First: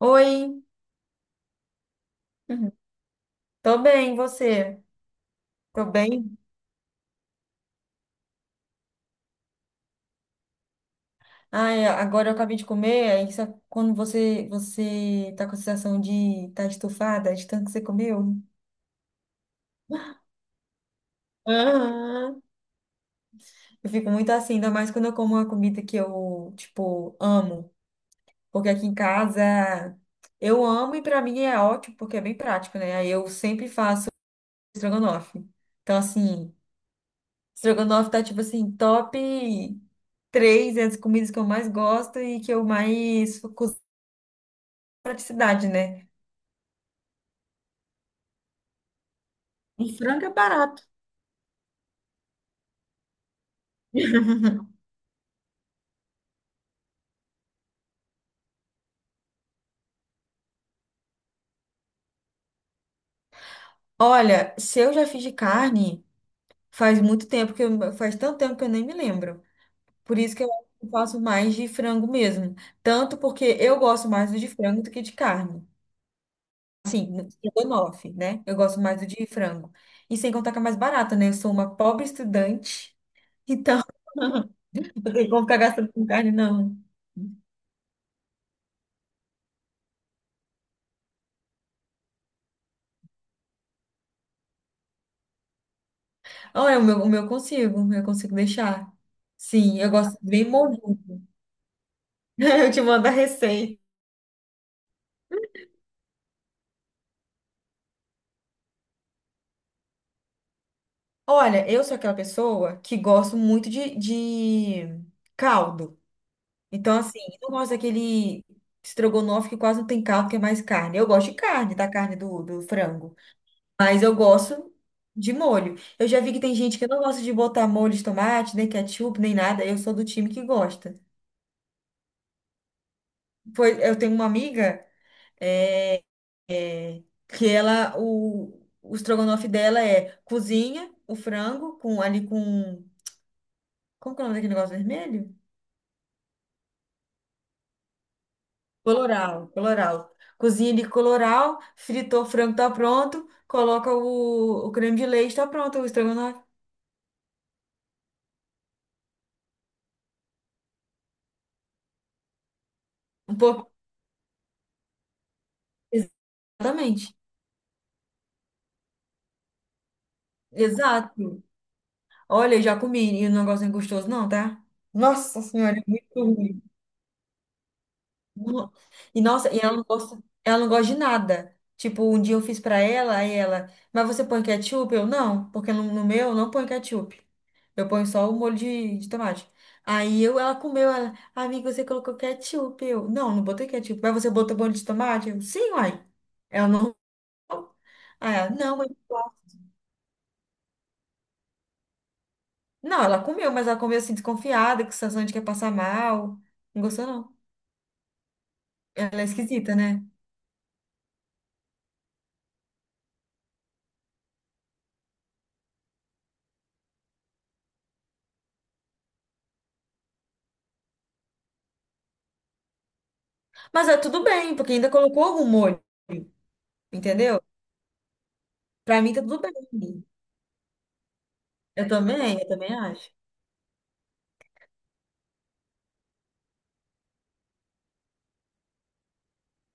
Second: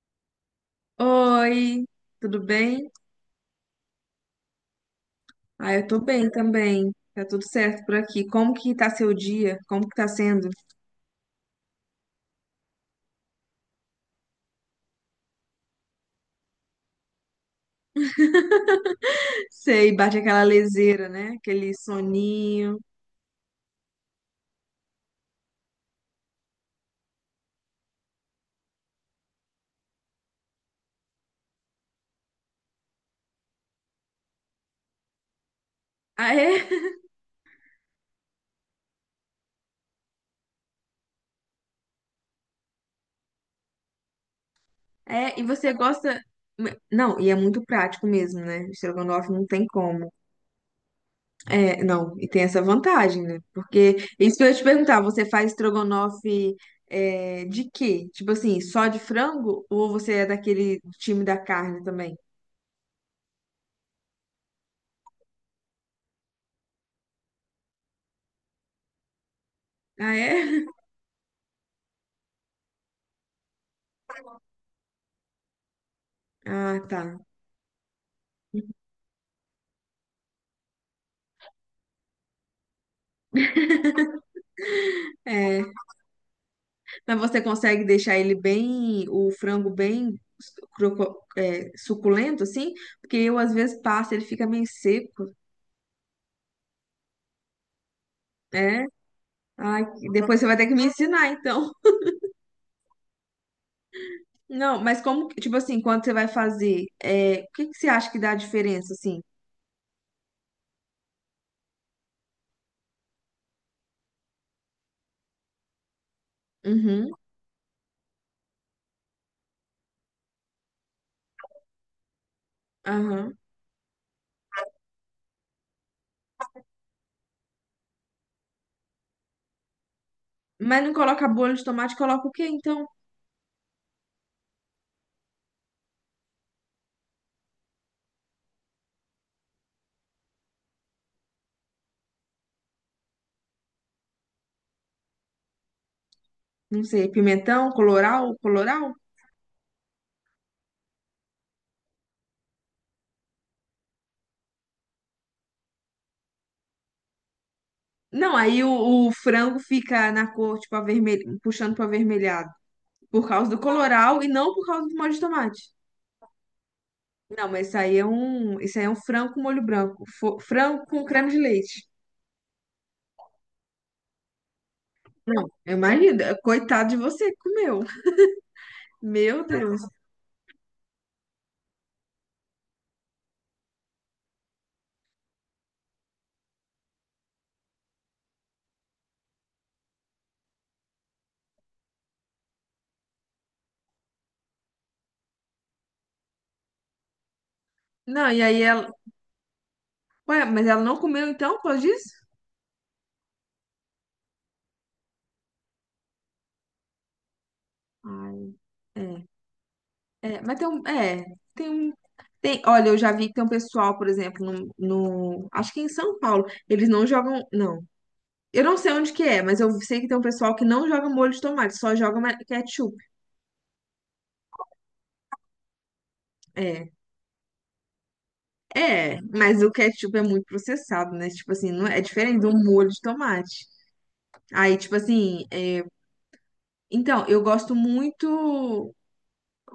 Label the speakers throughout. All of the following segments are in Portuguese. Speaker 1: Oi.
Speaker 2: Oi, tudo
Speaker 1: Uhum.
Speaker 2: bem?
Speaker 1: Tô bem, e você?
Speaker 2: Ah,
Speaker 1: Tô
Speaker 2: eu tô bem
Speaker 1: bem?
Speaker 2: também. Tá tudo certo por aqui. Como que tá seu dia? Como que tá sendo?
Speaker 1: Ai, agora eu acabei de comer, quando você tá com a sensação de tá estufada de tanto que você comeu.
Speaker 2: Sei, bate aquela leseira, né? Aquele
Speaker 1: Aham.
Speaker 2: soninho.
Speaker 1: Eu fico muito assim, ainda mais quando eu como uma comida que eu, tipo, amo. Porque aqui em casa eu amo e pra mim é ótimo, porque é bem prático, né? Aí eu sempre faço estrogonofe. Então,
Speaker 2: Ah,
Speaker 1: assim,
Speaker 2: é?
Speaker 1: estrogonofe tá, tipo assim, top três entre as comidas que eu mais gosto e que eu mais
Speaker 2: É, e
Speaker 1: praticidade,
Speaker 2: você
Speaker 1: né?
Speaker 2: gosta. Não, e é muito prático mesmo, né? Estrogonofe não tem
Speaker 1: Um
Speaker 2: como.
Speaker 1: frango é barato.
Speaker 2: É, não, e tem essa vantagem, né? Porque isso que eu ia te perguntar, você faz estrogonofe de quê? Tipo assim, só de frango? Ou você é daquele time da carne também?
Speaker 1: Olha, se eu já fiz de carne, faz tanto tempo que eu nem me lembro.
Speaker 2: Ah,
Speaker 1: Por isso que eu acho
Speaker 2: é?
Speaker 1: que eu faço mais de frango mesmo. Tanto porque eu gosto mais do de frango do que de carne.
Speaker 2: Ah, tá.
Speaker 1: Sim, estrogonofe, né? Eu gosto mais do de frango. E sem contar que é mais barata, né? Eu sou uma pobre estudante, então não tem como ficar
Speaker 2: É.
Speaker 1: gastando com carne, não.
Speaker 2: Mas você consegue deixar ele bem, o frango bem suculento, assim? Porque eu, às vezes, passo, ele fica meio seco.
Speaker 1: Olha, o meu eu consigo
Speaker 2: É?
Speaker 1: deixar. Sim,
Speaker 2: Ai,
Speaker 1: eu gosto
Speaker 2: depois você
Speaker 1: bem
Speaker 2: vai ter que
Speaker 1: molhado.
Speaker 2: me ensinar, então.
Speaker 1: Eu te mando a receita.
Speaker 2: Não, mas como, tipo assim, quando você vai fazer, o que que você acha que dá a diferença, assim?
Speaker 1: Olha, eu sou aquela pessoa que gosto muito de caldo. Então,
Speaker 2: Uhum,
Speaker 1: assim, eu não gosto daquele estrogonofe que quase não tem caldo, que é mais carne. Eu gosto de carne, da carne do frango.
Speaker 2: aham.
Speaker 1: Mas eu gosto de molho. Eu já vi que tem gente que não gosta de botar molho de tomate, nem ketchup, nem nada. Eu sou do time que
Speaker 2: Mas não
Speaker 1: gosta.
Speaker 2: coloca bolho de tomate, coloca o quê, então?
Speaker 1: Foi, eu tenho uma amiga, é, que ela, o estrogonofe dela é cozinha o frango com ali com. Como que é o nome daquele negócio vermelho?
Speaker 2: Não sei, pimentão, coloral, coloral?
Speaker 1: Coloral, coloral. Cozinha de coloral, fritou o frango, tá pronto. Coloca o creme de leite, tá pronto o estrogonofe.
Speaker 2: Não, aí o frango fica na cor, tipo, avermelho, puxando para avermelhado. Por
Speaker 1: Um
Speaker 2: causa do
Speaker 1: pouco.
Speaker 2: coloral e não por causa do molho de tomate.
Speaker 1: Exatamente.
Speaker 2: Não, mas isso aí é um frango com molho branco. Frango com creme de
Speaker 1: Exato.
Speaker 2: leite.
Speaker 1: Olha, eu já comi e o negócio não é gostoso, não, tá? Nossa
Speaker 2: Não,
Speaker 1: senhora, é muito
Speaker 2: imagina,
Speaker 1: ruim.
Speaker 2: coitado de você que comeu.
Speaker 1: No- E
Speaker 2: Meu
Speaker 1: nossa, e
Speaker 2: Deus.
Speaker 1: ela não gosta de nada. Tipo, um dia eu fiz pra ela, aí ela, mas você põe ketchup? Eu não, porque no meu eu não põe ketchup. Eu ponho só o molho de tomate. Ela comeu, ela, amiga, você colocou ketchup. Eu, não, não botei ketchup. Mas você botou molho de tomate? Eu, sim, uai. Ela não.
Speaker 2: Não, e aí
Speaker 1: Não, mas...
Speaker 2: ela. Ué, mas ela não comeu então, por causa disso?
Speaker 1: Não, ela comeu, mas ela comeu assim, desconfiada, com sensação de que ia passar mal. Não gostou, não.
Speaker 2: Ai,
Speaker 1: Ela é
Speaker 2: é.
Speaker 1: esquisita, né?
Speaker 2: É, mas tem um. É, tem um. Tem, olha, eu já vi que tem um pessoal, por exemplo, acho que em São Paulo, eles não jogam. Não. Eu não sei onde que é, mas eu sei que tem um pessoal que não joga molho de tomate, só joga ketchup.
Speaker 1: Mas é tudo bem, porque ainda colocou algum molho,
Speaker 2: É.
Speaker 1: entendeu? Pra mim
Speaker 2: É,
Speaker 1: tá tudo
Speaker 2: mas o
Speaker 1: bem.
Speaker 2: ketchup é muito processado, né? Tipo assim, não é, é diferente
Speaker 1: Eu
Speaker 2: do
Speaker 1: também
Speaker 2: molho de
Speaker 1: acho.
Speaker 2: tomate. Aí, tipo assim, então, eu gosto muito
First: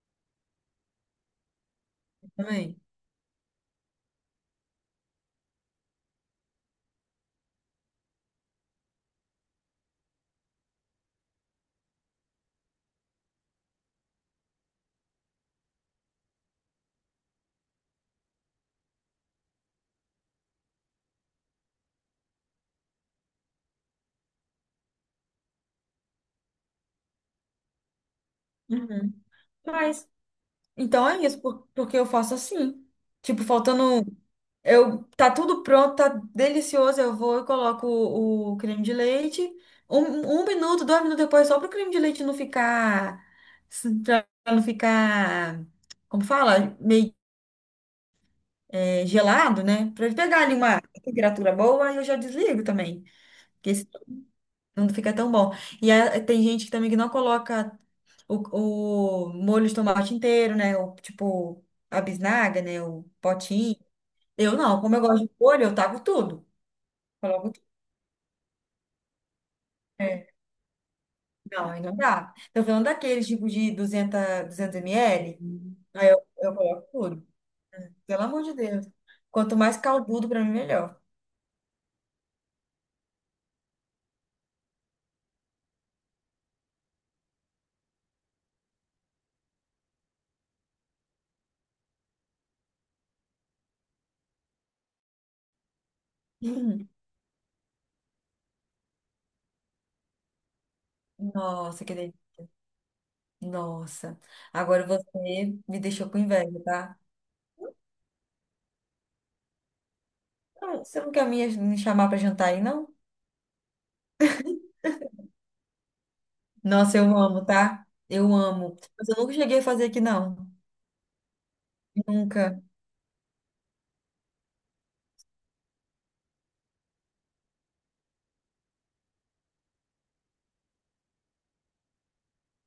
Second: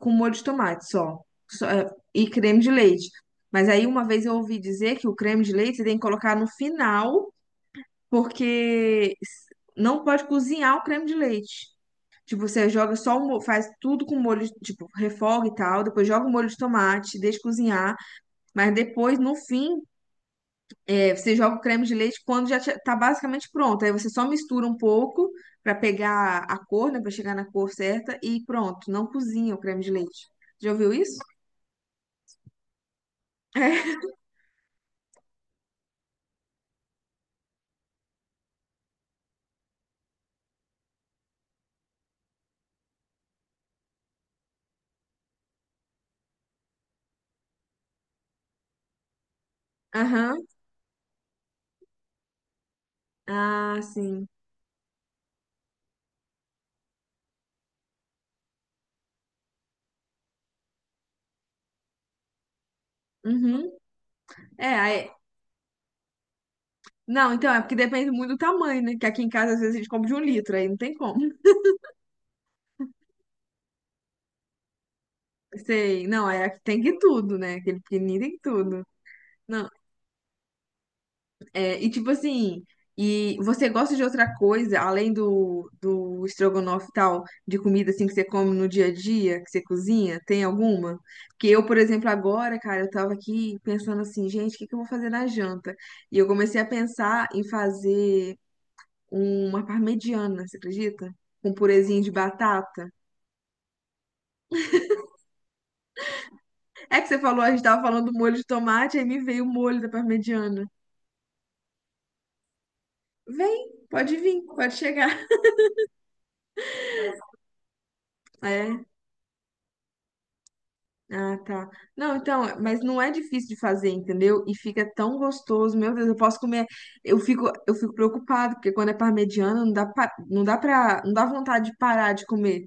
Speaker 2: com molho de tomate só. Só, e
Speaker 1: Eu
Speaker 2: creme de
Speaker 1: também.
Speaker 2: leite. Mas aí uma vez eu ouvi dizer que o creme de leite você tem que colocar no final, porque não pode cozinhar o creme de leite. Tipo, você joga só faz tudo com molho, tipo, refoga e tal, depois joga o molho de tomate, deixa cozinhar, mas depois, no fim, você joga o creme de leite quando já tá basicamente pronto. Aí você só mistura um pouco pra pegar a cor, né? Pra chegar na cor certa e pronto. Não
Speaker 1: Uhum.
Speaker 2: cozinha o creme de
Speaker 1: Mas
Speaker 2: leite. Já ouviu
Speaker 1: então é
Speaker 2: isso?
Speaker 1: isso, porque eu faço assim. Tipo, faltando um, tá tudo pronto, tá delicioso. Eu vou e coloco o creme de leite. Um minuto, 2 minutos depois, só para o creme de leite não ficar. Pra não ficar. Como fala? Meio gelado, né?
Speaker 2: É.
Speaker 1: Pra ele
Speaker 2: Aham.
Speaker 1: pegar ali uma temperatura boa, aí eu já desligo também.
Speaker 2: Ah, sim.
Speaker 1: Não fica tão bom. Tem gente que também que não coloca o molho de tomate inteiro, né? O, tipo, a bisnaga, né? O
Speaker 2: Uhum.
Speaker 1: potinho. Eu
Speaker 2: É,
Speaker 1: não, como eu
Speaker 2: aí...
Speaker 1: gosto de molho, eu taco tudo.
Speaker 2: Não,
Speaker 1: Coloco
Speaker 2: então é
Speaker 1: tudo.
Speaker 2: porque depende muito do tamanho, né? Que aqui em casa às vezes a gente compra de um
Speaker 1: É.
Speaker 2: litro, aí não tem como.
Speaker 1: Não, aí não dá. Tô falando daqueles tipo de 200, 200 ml,
Speaker 2: Sei.
Speaker 1: aí eu,
Speaker 2: Não, é
Speaker 1: eu
Speaker 2: aqui tem
Speaker 1: coloco
Speaker 2: que
Speaker 1: tudo.
Speaker 2: tudo, né? Aquele pequenininho
Speaker 1: Pelo
Speaker 2: tem que
Speaker 1: amor de
Speaker 2: tudo.
Speaker 1: Deus. Quanto
Speaker 2: Não,
Speaker 1: mais caldudo, pra mim, melhor.
Speaker 2: é. E tipo assim, e você gosta de outra coisa além do estrogonofe e tal, de comida assim que você come no dia a dia, que você cozinha? Tem alguma? Porque eu, por exemplo, agora, cara, eu tava aqui pensando assim, gente, o que que eu vou fazer na janta? E eu comecei a pensar em fazer uma parmegiana, você acredita?
Speaker 1: Uhum.
Speaker 2: Com
Speaker 1: Nossa, que
Speaker 2: purezinho de
Speaker 1: delícia.
Speaker 2: batata.
Speaker 1: Nossa. Agora você me deixou com inveja, tá?
Speaker 2: É que você falou, a gente tava falando do molho de tomate, aí me veio o molho da parmegiana.
Speaker 1: Não, você não quer me chamar pra jantar aí, não?
Speaker 2: Vem, pode vir, pode chegar.
Speaker 1: Nossa, eu amo, tá? Eu amo.
Speaker 2: É.
Speaker 1: Mas eu nunca cheguei a fazer aqui, não.
Speaker 2: Ah, tá. Não, então,
Speaker 1: Nunca.
Speaker 2: mas não é difícil de fazer, entendeu? E fica tão gostoso, meu Deus, eu posso comer. Eu fico preocupado, porque quando é parmegiana, não dá vontade de parar de comer.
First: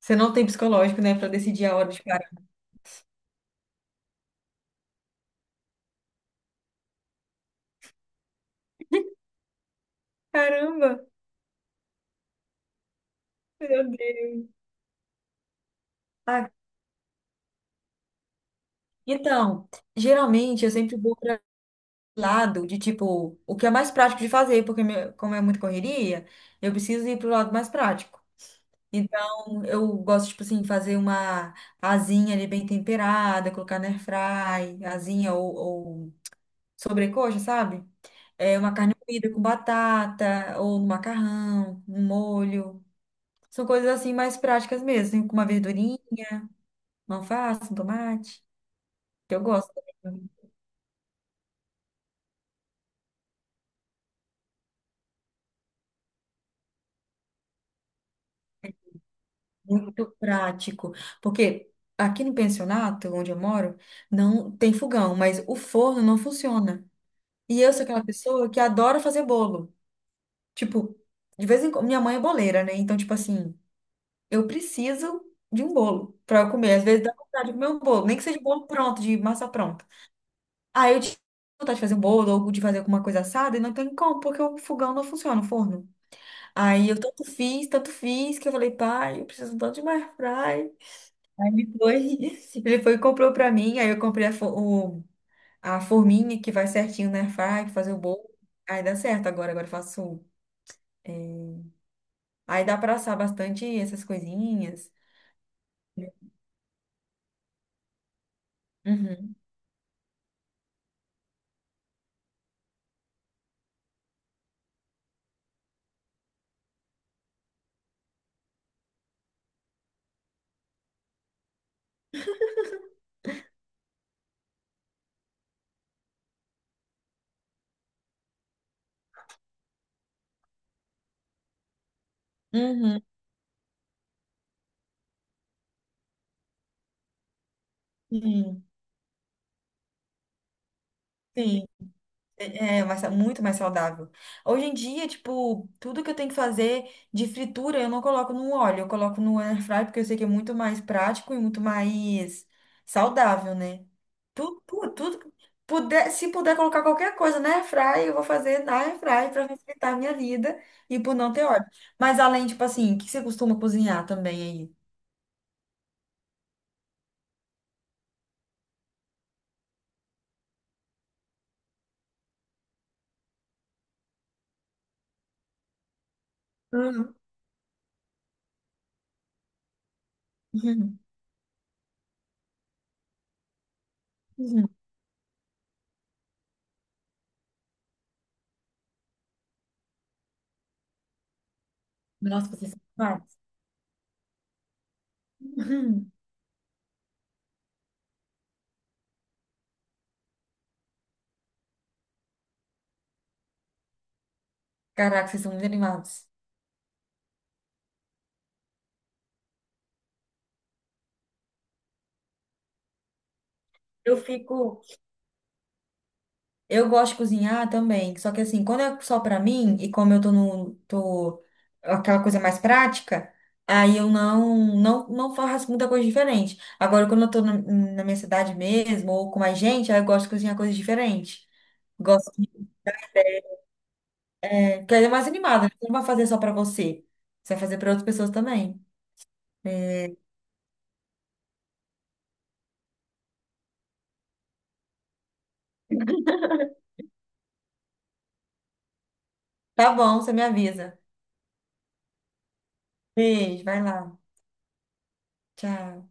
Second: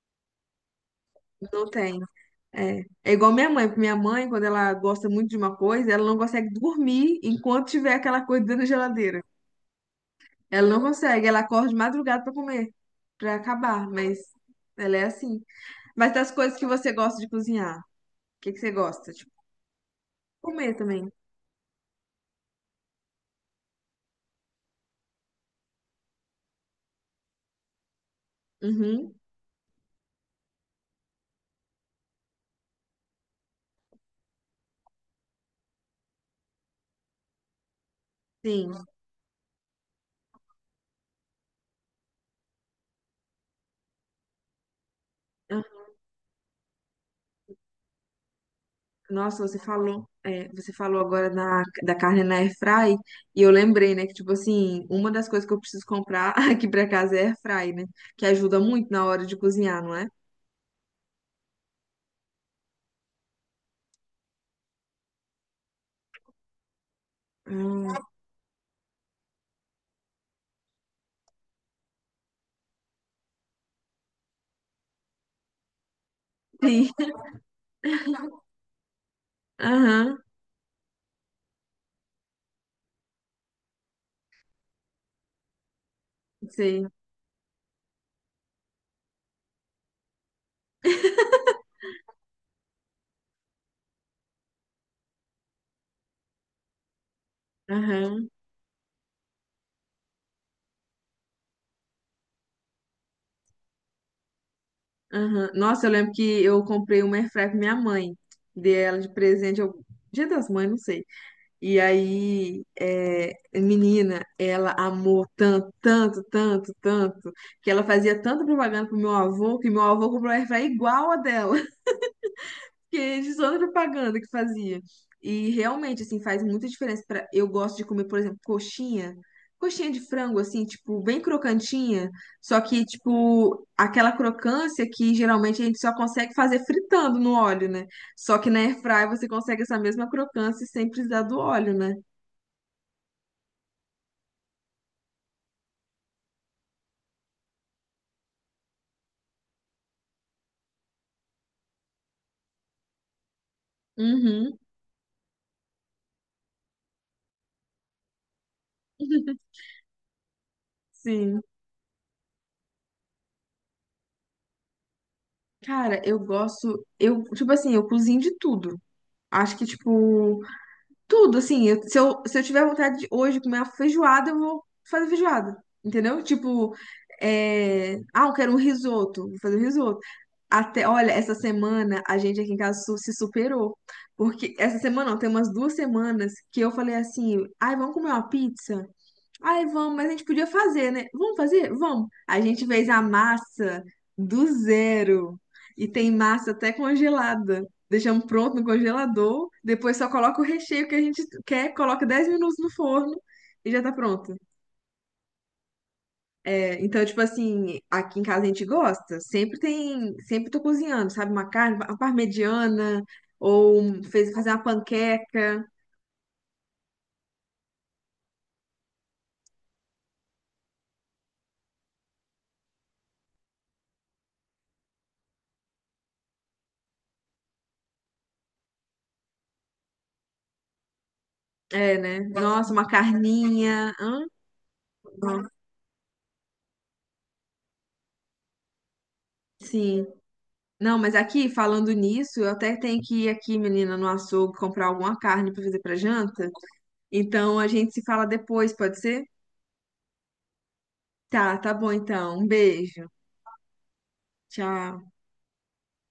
Speaker 1: Você não tem psicológico, né, pra decidir
Speaker 2: Não
Speaker 1: a hora
Speaker 2: tem.
Speaker 1: de parar.
Speaker 2: É. É igual minha mãe, porque minha mãe, quando ela gosta muito de uma coisa, ela não consegue dormir enquanto tiver aquela coisa dentro da geladeira. Ela não
Speaker 1: Caramba,
Speaker 2: consegue, ela acorda de madrugada pra comer, pra
Speaker 1: meu
Speaker 2: acabar, mas
Speaker 1: Deus.
Speaker 2: ela é assim. Mas das
Speaker 1: Ah,
Speaker 2: coisas que você gosta de cozinhar, o que que você gosta? Tipo,
Speaker 1: então, geralmente eu
Speaker 2: comer
Speaker 1: sempre
Speaker 2: também.
Speaker 1: vou para lado de tipo, o que é mais prático de fazer, porque como é muita correria, eu preciso ir pro lado mais prático.
Speaker 2: Uhum.
Speaker 1: Então, eu gosto, tipo assim, fazer uma asinha ali bem temperada, colocar na airfry, asinha ou sobrecoxa, sabe? É
Speaker 2: Sim,
Speaker 1: uma carne moída com batata, ou no macarrão, no molho. São coisas assim mais práticas mesmo, assim, com uma
Speaker 2: ah,
Speaker 1: verdurinha, uma alface, um tomate, que eu
Speaker 2: nossa, você
Speaker 1: gosto
Speaker 2: falou,
Speaker 1: também.
Speaker 2: agora da carne na airfry e eu lembrei, né, que tipo assim, uma das coisas que eu preciso comprar aqui pra casa é airfry, né, que ajuda muito na hora de cozinhar, não é?
Speaker 1: Muito prático. Porque aqui no pensionato, onde eu moro, não tem fogão, mas o forno não funciona. E eu sou
Speaker 2: Hum,
Speaker 1: aquela pessoa que adora fazer bolo. Tipo, de vez em quando, minha mãe é boleira, né? Então, tipo assim, eu preciso de um bolo para eu comer. Às
Speaker 2: sim,
Speaker 1: vezes dá vontade de comer um bolo, nem que seja um bolo pronto, de massa pronta.
Speaker 2: aham,
Speaker 1: Aí eu tinha vontade de fazer um bolo ou de fazer alguma coisa assada e não tem como, porque o fogão não funciona, o forno.
Speaker 2: sei,
Speaker 1: Aí eu tanto fiz, que eu falei, pai, eu preciso tanto de uma airfryer. Aí ele foi, ele foi e comprou pra mim, aí eu comprei o, a forminha que vai certinho na airfryer, pra fazer o
Speaker 2: aham,
Speaker 1: bolo. Aí dá certo agora, agora eu faço. Aí dá pra assar bastante essas coisinhas.
Speaker 2: aham. Nossa, eu lembro que eu comprei uma airfry pra minha mãe, dei ela de
Speaker 1: Uhum.
Speaker 2: presente, eu, Dia das Mães, não sei. E aí, menina, ela amou tanto, tanto, tanto, tanto, que ela fazia tanta propaganda pro meu avô, que meu avô comprou uma airfryer igual a dela, que é de toda propaganda que fazia. E realmente, assim, faz muita diferença. Para eu gosto de comer, por exemplo, coxinha, coxinha de frango, assim, tipo, bem crocantinha, só que,
Speaker 1: Uhum.
Speaker 2: tipo, aquela crocância que geralmente a gente só consegue fazer fritando no óleo, né? Só que na
Speaker 1: Sim,
Speaker 2: airfryer você consegue essa mesma crocância sem precisar do
Speaker 1: sim.
Speaker 2: óleo, né?
Speaker 1: É mais muito mais saudável. Hoje em dia, tipo, tudo que eu tenho que fazer de fritura, eu não coloco no óleo, eu coloco no air fry, porque eu sei que é muito mais prático e muito mais saudável, né?
Speaker 2: Uhum.
Speaker 1: Tudo, tudo, tudo que puder, se puder colocar qualquer coisa na air fry, eu vou fazer na air fry para facilitar a minha vida e por não
Speaker 2: Sim.
Speaker 1: ter óleo. Mas além, tipo assim, o que você costuma cozinhar também?
Speaker 2: Cara, eu gosto. Eu, tipo assim, eu cozinho de tudo. Acho que, tipo, tudo, assim. Se eu tiver vontade de hoje comer uma feijoada, eu vou fazer feijoada. Entendeu? Tipo,
Speaker 1: Hum. Aí? Uhum,
Speaker 2: ah, eu quero um risoto. Vou fazer um risoto. Até,
Speaker 1: uhum.
Speaker 2: olha, essa semana a gente aqui em casa se superou. Porque
Speaker 1: Uhum.
Speaker 2: essa semana, não, tem umas 2 semanas que eu falei assim, ai, vamos comer uma pizza? Ai, vamos, mas a gente podia fazer, né? Vamos fazer? Vamos. A
Speaker 1: Nossa,
Speaker 2: gente
Speaker 1: vocês são
Speaker 2: fez a
Speaker 1: animados.
Speaker 2: massa do zero. E tem
Speaker 1: Uhum.
Speaker 2: massa até congelada. Deixamos pronto no congelador. Depois só coloca o recheio que a gente quer, coloca 10 minutos no forno e já tá pronto.
Speaker 1: Caraca, vocês são muito animados.
Speaker 2: É, então, tipo assim, aqui em casa a gente gosta. Sempre tem. Sempre tô cozinhando, sabe? Uma carne, uma parmegiana. Ou
Speaker 1: Eu
Speaker 2: fazer uma
Speaker 1: fico.
Speaker 2: panqueca.
Speaker 1: Eu gosto de cozinhar também, só que assim, quando é só pra mim e como eu tô no tô aquela coisa mais prática, aí eu não faço muita coisa diferente. Agora quando eu tô na minha cidade mesmo ou com mais gente, aí eu gosto de cozinhar coisas diferentes.
Speaker 2: É, né?
Speaker 1: Gosto de,
Speaker 2: Nossa, uma carninha. Hã?
Speaker 1: porque aí é mais
Speaker 2: Nossa,
Speaker 1: animada, né? Você não vai fazer só pra você. Você vai fazer pra outras pessoas também. É,
Speaker 2: sim. Não, mas aqui, falando nisso, eu até tenho que ir aqui, menina, no açougue comprar alguma carne pra fazer pra janta. Então a gente se fala depois, pode ser?
Speaker 1: tá bom, você me avisa.
Speaker 2: Tá, tá bom então. Um beijo.
Speaker 1: Beijo, vai lá.
Speaker 2: Tchau.
Speaker 1: Tchau.